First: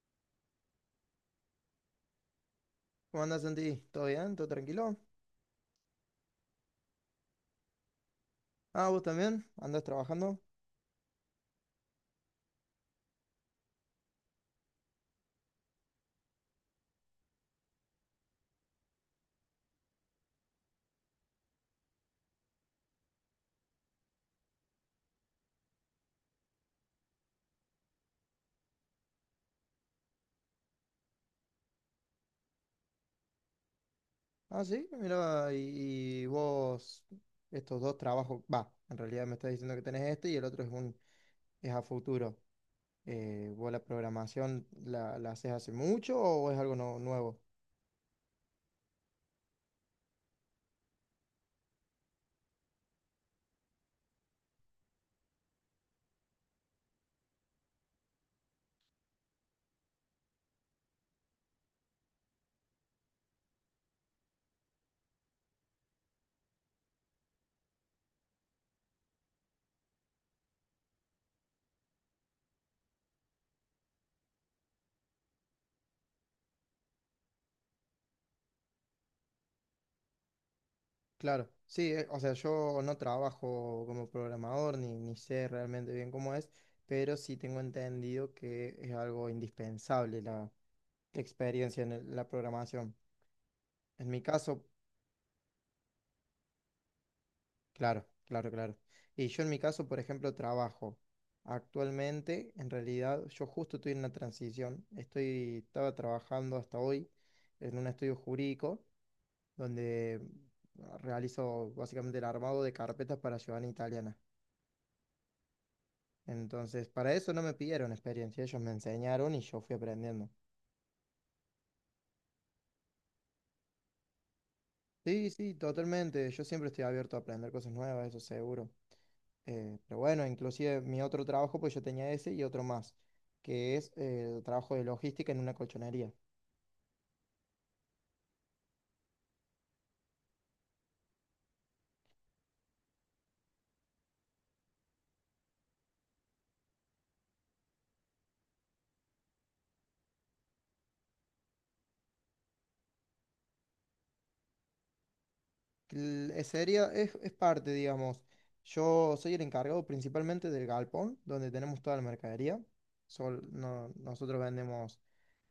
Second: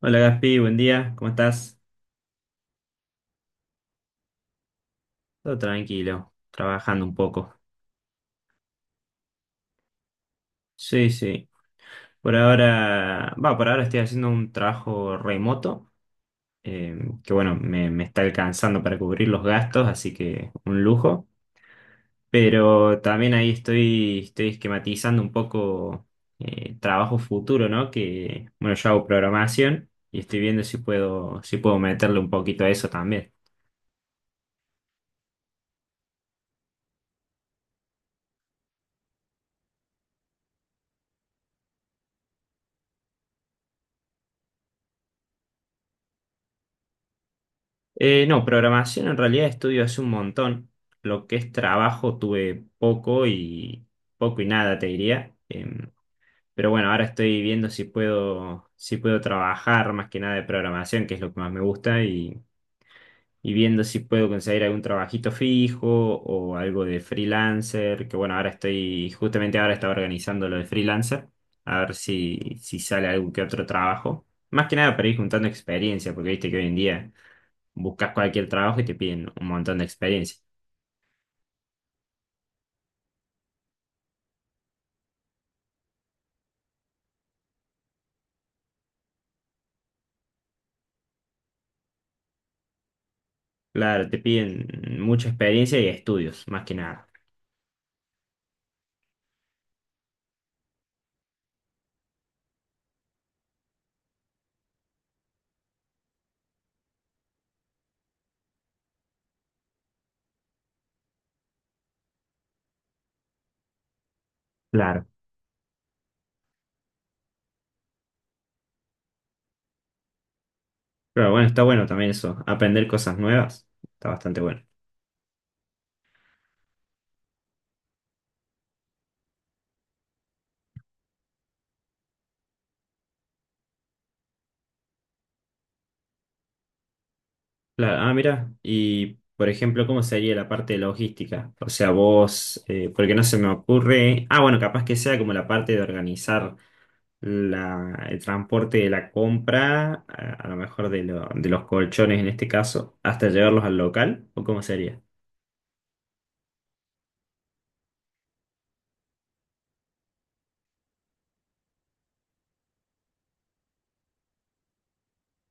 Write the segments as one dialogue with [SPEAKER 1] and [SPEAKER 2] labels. [SPEAKER 1] Hola Gaspi, buen día, ¿cómo estás?
[SPEAKER 2] ¿Cómo andás, Santi? ¿Todo bien? ¿Todo tranquilo?
[SPEAKER 1] Todo tranquilo, trabajando un poco.
[SPEAKER 2] Ah, ¿vos también? ¿Andás trabajando?
[SPEAKER 1] Sí, sí. Por ahora, va, por ahora estoy haciendo un trabajo remoto, eh, que bueno, me está alcanzando para cubrir los gastos, así que un lujo. Pero también ahí estoy esquematizando un poco trabajo futuro, ¿no? Que bueno, yo hago programación y estoy viendo si puedo meterle un poquito a eso también.
[SPEAKER 2] Ah, sí, mira, y vos, estos dos trabajos, va, en realidad me estás diciendo que tenés este y el otro es un, es a futuro. ¿Vos la programación la haces hace mucho o es algo nuevo?
[SPEAKER 1] No, programación en realidad estudio hace un montón. Lo que es trabajo tuve poco y poco y nada, te diría. Pero bueno, ahora estoy viendo si puedo trabajar más que nada de programación, que es lo que más me gusta, y viendo si puedo conseguir algún trabajito fijo o algo de freelancer, que bueno, ahora estoy, justamente ahora estaba organizando lo de freelancer, a ver si, si sale algún que otro trabajo. Más que nada para ir juntando experiencia, porque viste que hoy en día buscas cualquier trabajo y te piden un montón de experiencia.
[SPEAKER 2] Claro, sí, o sea, yo no trabajo como programador ni sé realmente bien cómo es, pero sí tengo entendido que es algo indispensable la, la experiencia en la programación.
[SPEAKER 1] Claro,
[SPEAKER 2] En
[SPEAKER 1] te
[SPEAKER 2] mi caso.
[SPEAKER 1] piden mucha experiencia y estudios, más que nada.
[SPEAKER 2] Claro, claro, claro. Y yo en mi caso, por ejemplo, trabajo. Actualmente, en realidad, yo justo estoy en una transición. Estaba trabajando hasta hoy en un estudio jurídico donde realizo básicamente el armado de carpetas para ciudadanía italiana.
[SPEAKER 1] Claro.
[SPEAKER 2] Entonces, para eso no me pidieron experiencia, ellos me enseñaron y yo fui aprendiendo.
[SPEAKER 1] Pero bueno, está bueno también eso, aprender cosas nuevas, está bastante bueno.
[SPEAKER 2] Sí, sí, totalmente. Yo siempre estoy abierto a aprender cosas nuevas, eso seguro. Pero bueno, inclusive mi otro trabajo, pues yo tenía ese y otro más, que es trabajo de logística en una colchonería.
[SPEAKER 1] Claro, ah, mira, y por ejemplo, ¿cómo sería la parte de logística? O sea, vos, porque no se me ocurre, ah, bueno, capaz que sea como la parte de organizar el transporte de la compra, a lo mejor de los colchones en este caso, hasta llevarlos al local, ¿o cómo sería?
[SPEAKER 2] Es seria, es parte, digamos. Yo soy el encargado principalmente del galpón, donde tenemos toda la mercadería. Nosotros vendemos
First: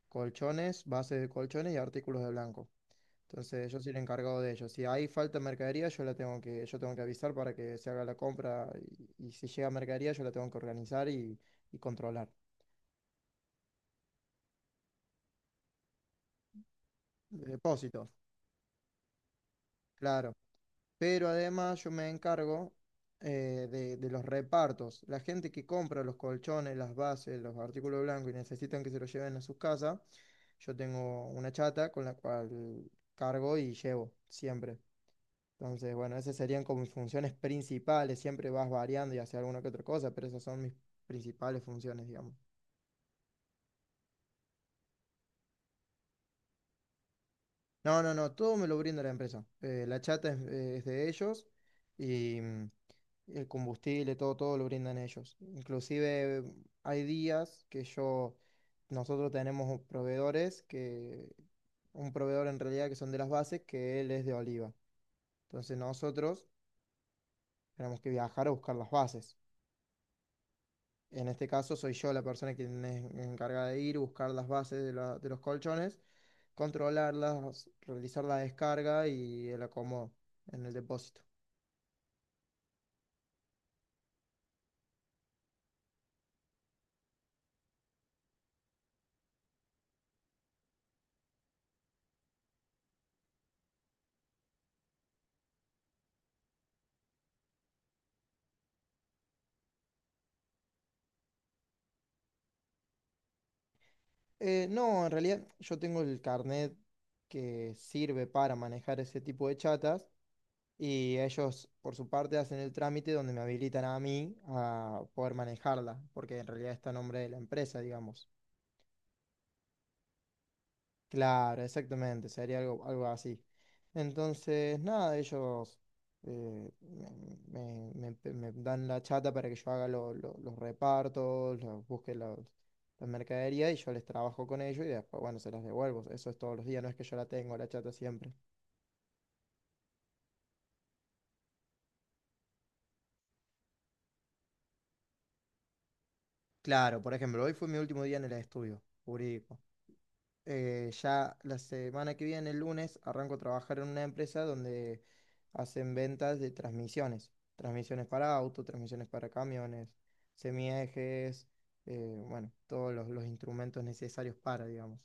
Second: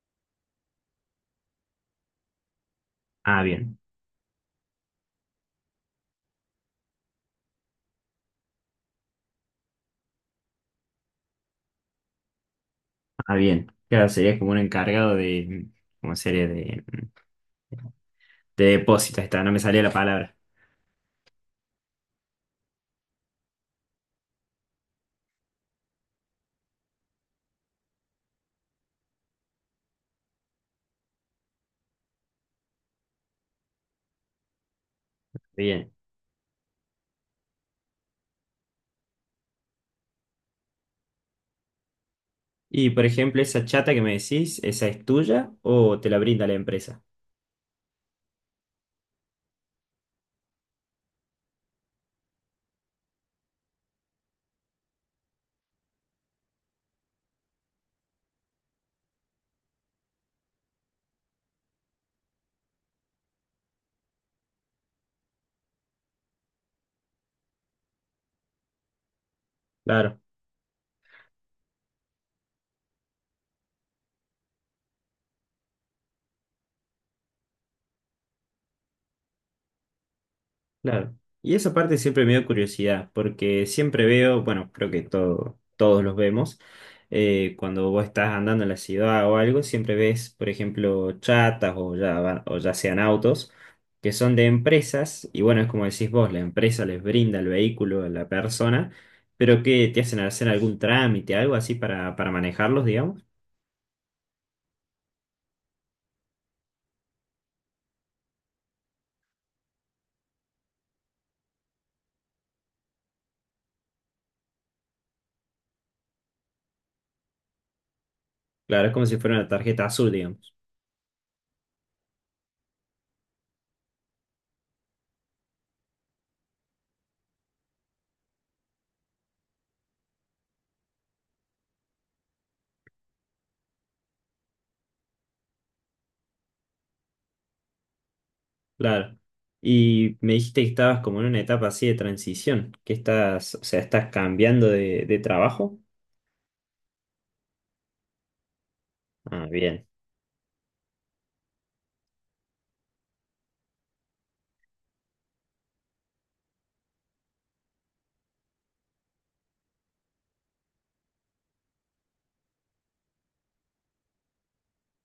[SPEAKER 2] colchones, bases de colchones y artículos de blanco.
[SPEAKER 1] Ah,
[SPEAKER 2] Entonces
[SPEAKER 1] bien.
[SPEAKER 2] yo soy el encargado de ello. Si hay falta de mercadería, yo tengo que avisar para que se haga la compra y si llega mercadería, yo la tengo que organizar y controlar.
[SPEAKER 1] Ah, bien. Claro, sería como un encargado de, como serie
[SPEAKER 2] Depósitos.
[SPEAKER 1] de depósitos, está, no me salía la palabra.
[SPEAKER 2] Claro, pero además yo me encargo de los repartos. La gente que compra los colchones, las bases, los artículos blancos y necesitan que se los lleven a sus casas, yo tengo una chata con la cual cargo y llevo siempre.
[SPEAKER 1] Bien.
[SPEAKER 2] Entonces, bueno, esas serían como mis funciones principales. Siempre vas variando y haces alguna que otra cosa, pero esas son mis principales funciones, digamos.
[SPEAKER 1] Y por ejemplo, esa chata que me decís, ¿esa es tuya o te la brinda la empresa?
[SPEAKER 2] No, no, no, todo me lo brinda la empresa. La chata es de ellos y el combustible, todo, todo lo brindan ellos. Inclusive hay días que yo, nosotros tenemos proveedores que, un proveedor en realidad que son de las bases, que él es de Oliva. Entonces nosotros tenemos que viajar a buscar las bases.
[SPEAKER 1] Claro.
[SPEAKER 2] En este caso soy yo la persona que es encargada de ir, buscar las bases de, de los colchones, controlarlas, realizar la descarga y el acomodo en el
[SPEAKER 1] Claro.
[SPEAKER 2] depósito.
[SPEAKER 1] Y esa parte siempre me dio curiosidad, porque siempre veo, bueno, creo que todos los vemos, cuando vos estás andando en la ciudad o algo, siempre ves, por ejemplo, chatas o o ya sean autos, que son de empresas, y bueno, es como decís vos, la empresa les brinda el vehículo a la persona, pero que te hacen hacer algún trámite, algo así para manejarlos, digamos.
[SPEAKER 2] No, en realidad yo tengo el carnet que sirve para manejar ese tipo de chatas y ellos por su parte hacen el trámite donde me habilitan a mí a poder manejarla, porque en realidad está a nombre de la empresa, digamos.
[SPEAKER 1] Claro, es como si fuera una tarjeta azul, digamos.
[SPEAKER 2] Claro, exactamente, sería algo, algo así. Entonces, nada, ellos eh, me, me dan la chata para que yo haga los repartos, busque la mercadería y yo les trabajo con ellos y después, bueno, se las devuelvo. Eso es todos los días, no es que yo la tengo, la chata siempre.
[SPEAKER 1] Claro. Y me dijiste que estabas como en una etapa así de transición, que estás, o sea, estás cambiando de trabajo.
[SPEAKER 2] Claro, por ejemplo, hoy fue mi último día en el estudio
[SPEAKER 1] Ah,
[SPEAKER 2] jurídico.
[SPEAKER 1] bien,
[SPEAKER 2] Ya la semana que viene, el lunes, arranco a trabajar en una empresa donde hacen ventas de transmisiones. Transmisiones para autos, transmisiones para camiones, semiejes, bueno, todos los instrumentos necesarios para, digamos.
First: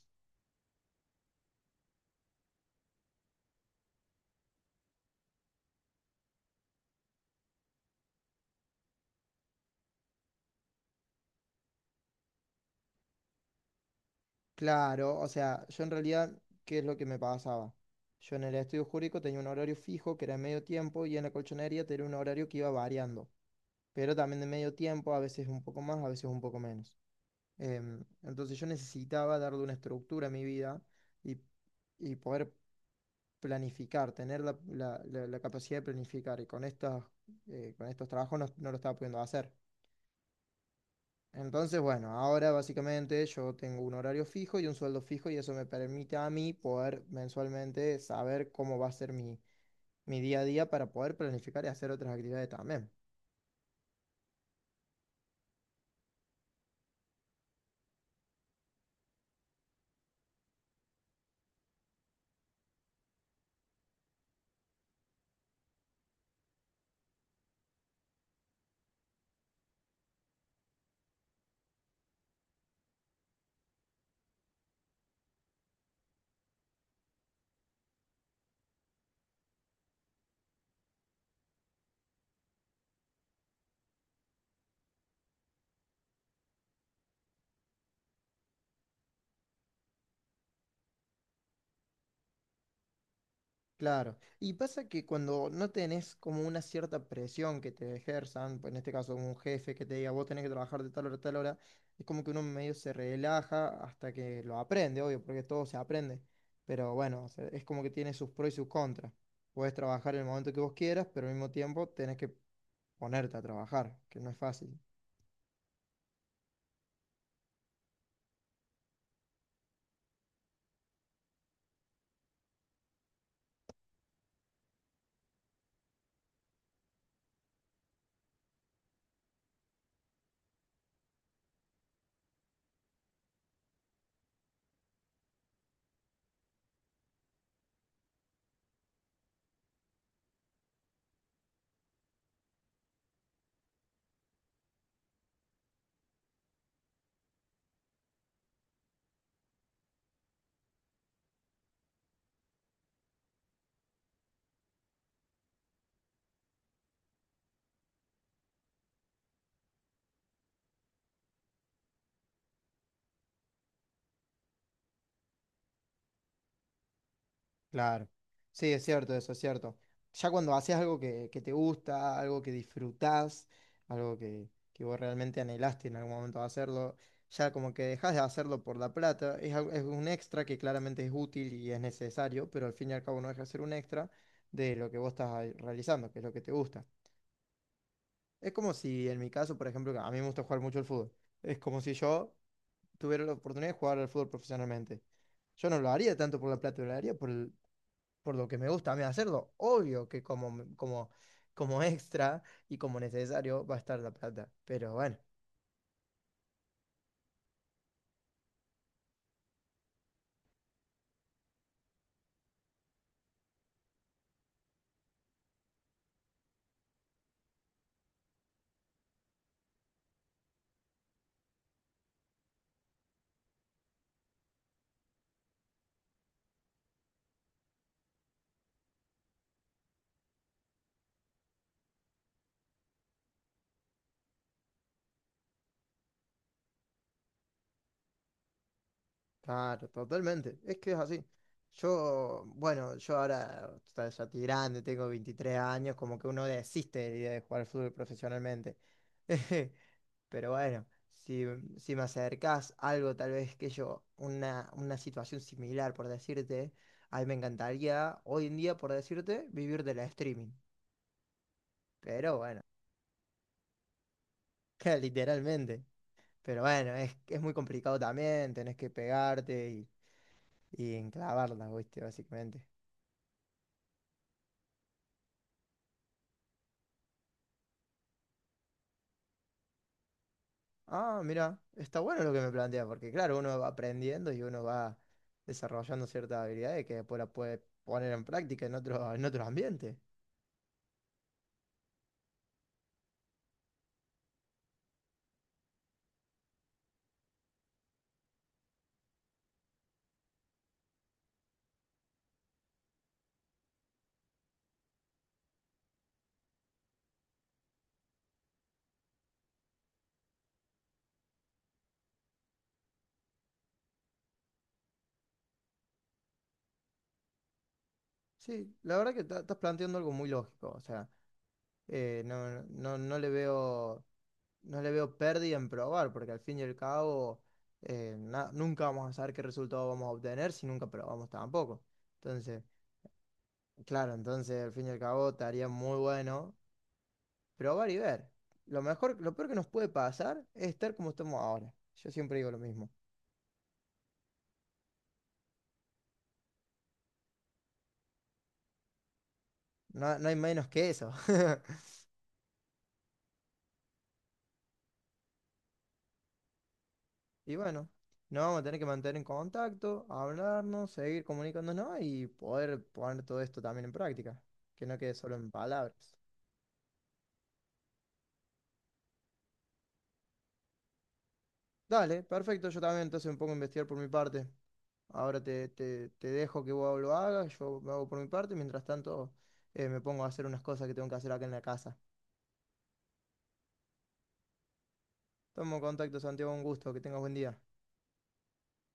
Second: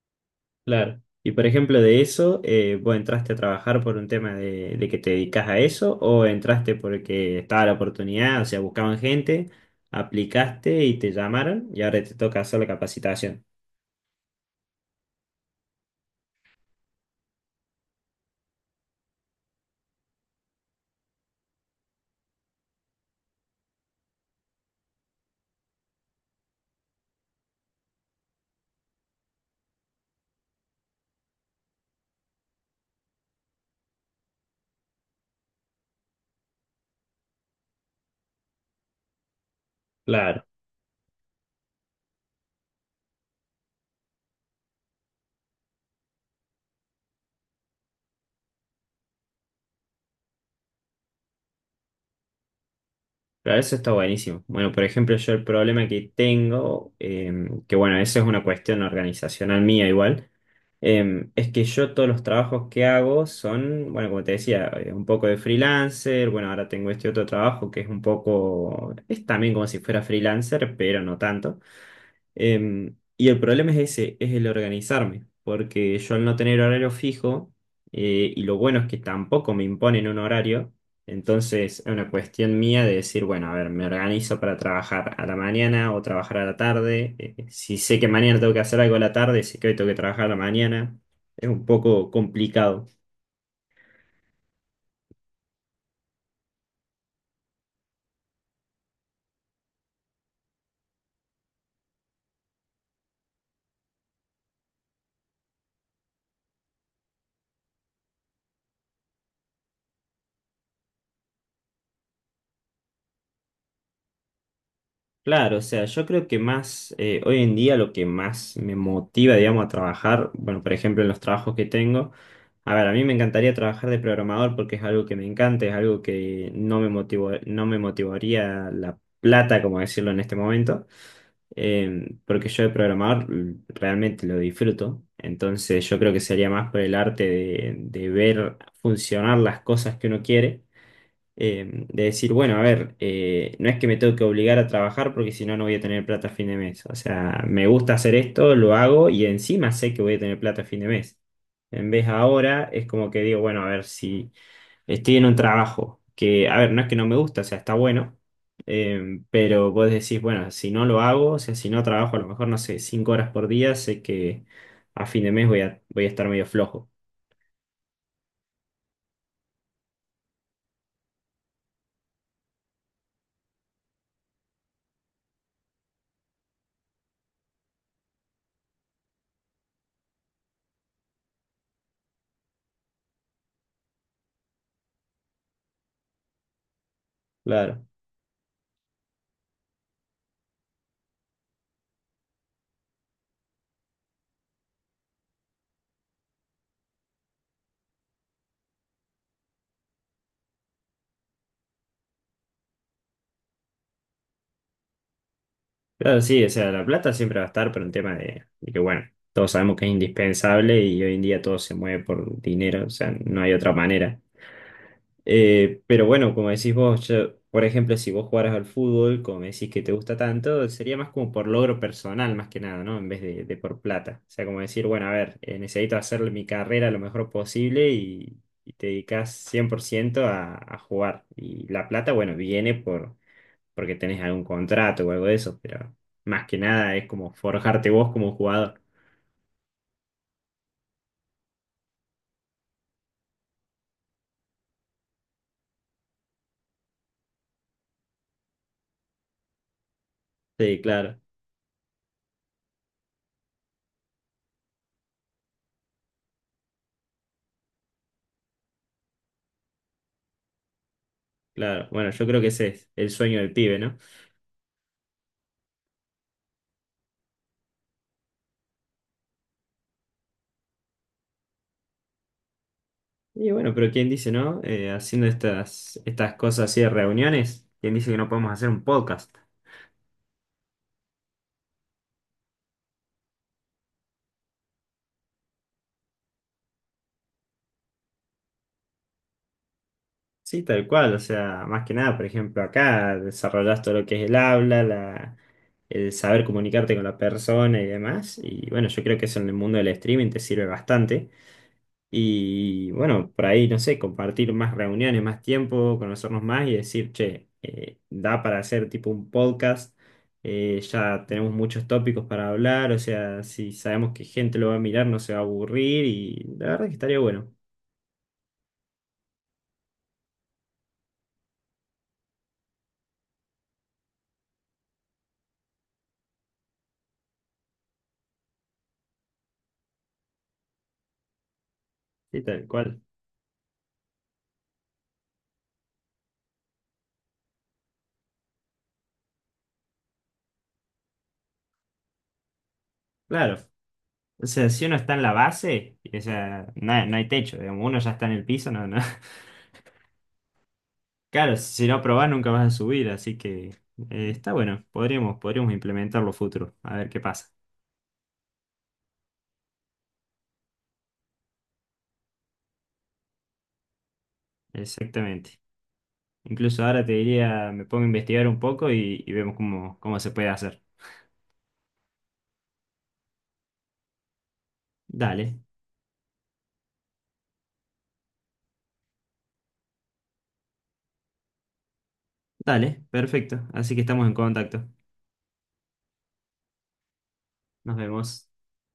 [SPEAKER 1] claro. Y por ejemplo, de eso, ¿vos entraste a trabajar por un tema de que te dedicas a eso o entraste porque estaba la oportunidad, o sea, buscaban gente, aplicaste y te llamaron y ahora te toca hacer la capacitación?
[SPEAKER 2] Claro, o sea, yo en realidad, ¿qué es lo que me pasaba? Yo en el estudio jurídico tenía un horario fijo que era medio tiempo y en la colchonería tenía un horario que iba variando, pero también de medio tiempo, a veces un poco más, a veces un poco menos. Entonces yo necesitaba darle una estructura a mi vida y, y poder planificar, tener la, la capacidad de planificar. Y con con estos trabajos no, no lo estaba pudiendo hacer.
[SPEAKER 1] Claro,
[SPEAKER 2] Entonces, bueno, ahora básicamente yo tengo un horario fijo y un sueldo fijo y eso me permite a mí poder mensualmente saber cómo va a ser mi, mi día a día para poder planificar y hacer otras actividades también.
[SPEAKER 1] claro, eso está buenísimo. Bueno, por ejemplo, yo el problema que tengo, que bueno, eso es una cuestión organizacional mía igual. Es que yo todos los trabajos que hago son, bueno, como te decía, un poco de freelancer, bueno, ahora tengo este otro trabajo que es un poco, es también como si fuera freelancer, pero no tanto. Y el problema es ese, es el organizarme, porque yo al no tener horario fijo, y lo bueno es que tampoco me imponen un horario, entonces es una cuestión mía de decir, bueno, a ver, me organizo para trabajar a la mañana o trabajar a la tarde, si sé que mañana tengo que hacer algo a la tarde, sé que hoy tengo que trabajar a la mañana, es un poco complicado.
[SPEAKER 2] Claro, y pasa que cuando no tenés como una cierta presión que te ejerzan, pues en este caso un jefe que te diga vos tenés que trabajar de tal hora a tal hora, es como que uno medio se relaja hasta que lo aprende, obvio, porque todo se aprende, pero bueno, o sea, es como que tiene sus pros y sus contras. Podés trabajar en el momento que vos quieras, pero al mismo tiempo tenés que ponerte a trabajar, que no es fácil.
[SPEAKER 1] Claro, o sea, yo creo que más, hoy en día lo que más me motiva, digamos, a trabajar, bueno, por ejemplo, en los trabajos que tengo, a ver, a mí me encantaría trabajar de programador porque es algo que me encanta, es algo que no me motivó, no me motivaría la plata, como decirlo en este momento, porque yo de programador realmente lo disfruto, entonces yo creo que sería más por el arte de ver funcionar las cosas que uno quiere de decir, bueno, a ver, no es que me tengo que obligar a trabajar porque si no, no voy a tener plata a fin de mes. O sea, me gusta hacer esto, lo hago y encima sé que voy a tener plata a fin de mes. En vez ahora es como que digo, bueno, a ver, si estoy en un trabajo que, a ver, no es que no me gusta, o sea, está bueno, pero vos decís, bueno, si no lo hago, o sea, si no trabajo a lo mejor, no sé, 5 horas por día, sé que a fin de mes voy a estar medio flojo.
[SPEAKER 2] Claro. Sí, es cierto, eso es cierto. Ya cuando haces algo que te gusta, algo que disfrutás, algo que vos realmente anhelaste en algún momento hacerlo, ya como que dejas de hacerlo por la plata, es un extra que claramente es útil y es necesario, pero al fin y al cabo no deja de ser un extra de lo que vos estás ahí realizando, que es lo que te gusta.
[SPEAKER 1] Claro.
[SPEAKER 2] Es como si en mi caso, por ejemplo, que a mí me gusta jugar mucho el fútbol, es como si yo tuviera la oportunidad de jugar al fútbol profesionalmente. Yo no lo haría tanto por la plata, lo haría por el, por lo que me gusta a mí hacerlo. Obvio que como extra y como necesario va a estar la plata. Pero bueno,
[SPEAKER 1] Claro, sí, o sea, la plata siempre va a estar, pero un tema de que, bueno, todos sabemos que es indispensable y hoy en día todo se mueve por dinero, o sea, no hay otra manera. Pero bueno, como decís vos, yo, por ejemplo, si vos jugaras al fútbol, como me decís que te gusta tanto, sería más como por logro personal, más que nada, ¿no? En vez de por plata. O sea, como decir, bueno, a ver, necesito hacer mi carrera lo mejor posible y te dedicas 100% a jugar. Y la plata, bueno, viene por porque tenés algún contrato o algo de eso, pero más que nada es como forjarte vos como jugador.
[SPEAKER 2] claro, totalmente. Es que es así. Yo, bueno, yo ahora o sea, ya estoy grande, tengo 23 años, como que uno desiste de la idea de jugar fútbol profesionalmente. Pero
[SPEAKER 1] Sí,
[SPEAKER 2] bueno,
[SPEAKER 1] claro,
[SPEAKER 2] si, si me acercás algo, tal vez que yo, una situación similar, por decirte, a mí me encantaría hoy en día, por decirte, vivir de la streaming.
[SPEAKER 1] claro. Bueno, yo
[SPEAKER 2] Pero
[SPEAKER 1] creo que
[SPEAKER 2] bueno.
[SPEAKER 1] ese es el sueño del pibe, ¿no?
[SPEAKER 2] literalmente. Pero bueno, es muy complicado también, tenés que pegarte y enclavarla, ¿viste? Básicamente.
[SPEAKER 1] Y bueno, pero ¿quién dice, no? Haciendo estas cosas así de reuniones, ¿quién dice que no podemos hacer un podcast?
[SPEAKER 2] Ah, mira, está bueno lo que me plantea, porque claro, uno va aprendiendo y uno va desarrollando ciertas habilidades que después las puede poner en práctica en otro ambiente.
[SPEAKER 1] Sí, tal cual, o sea, más que nada, por ejemplo, acá desarrollás todo lo que es el habla, la, el saber comunicarte con la persona y demás. Y bueno, yo creo que eso en el mundo del streaming te sirve bastante. Y bueno, por ahí, no sé, compartir más reuniones, más tiempo, conocernos más y decir, che, da para hacer tipo un podcast, ya tenemos muchos tópicos para hablar, o sea, si sabemos que gente lo va a mirar, no se va a aburrir y la verdad que estaría bueno,
[SPEAKER 2] Sí, la verdad que estás planteando algo muy lógico, o sea, no, no, no le veo no le veo pérdida en probar, porque al fin y al cabo nunca vamos a saber qué resultado vamos a obtener si nunca probamos tampoco.
[SPEAKER 1] sí,
[SPEAKER 2] Entonces,
[SPEAKER 1] tal cual.
[SPEAKER 2] claro, entonces al fin y al cabo estaría muy bueno probar y ver. Lo mejor, lo peor que nos puede pasar es estar como estamos ahora. Yo siempre digo lo mismo.
[SPEAKER 1] Claro, o sea, si uno está en la base, o sea, no, hay no hay techo, digamos, uno ya está en el piso, no, no.
[SPEAKER 2] No, no hay menos que eso.
[SPEAKER 1] Claro, si no probás nunca vas a subir, así que está bueno, podríamos, podríamos implementarlo futuro, a ver qué pasa.
[SPEAKER 2] Y bueno, nos vamos a tener que mantener en contacto, hablarnos, seguir comunicándonos y poder poner todo esto también en práctica, que no quede solo en
[SPEAKER 1] Exactamente.
[SPEAKER 2] palabras.
[SPEAKER 1] Incluso ahora te diría, me pongo a investigar un poco y vemos cómo, cómo se puede hacer.
[SPEAKER 2] Dale, perfecto. Yo también entonces me pongo a investigar por mi parte. Ahora
[SPEAKER 1] Dale,
[SPEAKER 2] te, te dejo que vos lo hagas, yo me hago por mi parte. Mientras tanto, me pongo a hacer unas cosas que tengo que hacer acá en la casa.
[SPEAKER 1] dale, perfecto. Así que estamos en contacto.
[SPEAKER 2] Tomo contacto, Santiago, un gusto, que tengas buen día.
[SPEAKER 1] Nos vemos.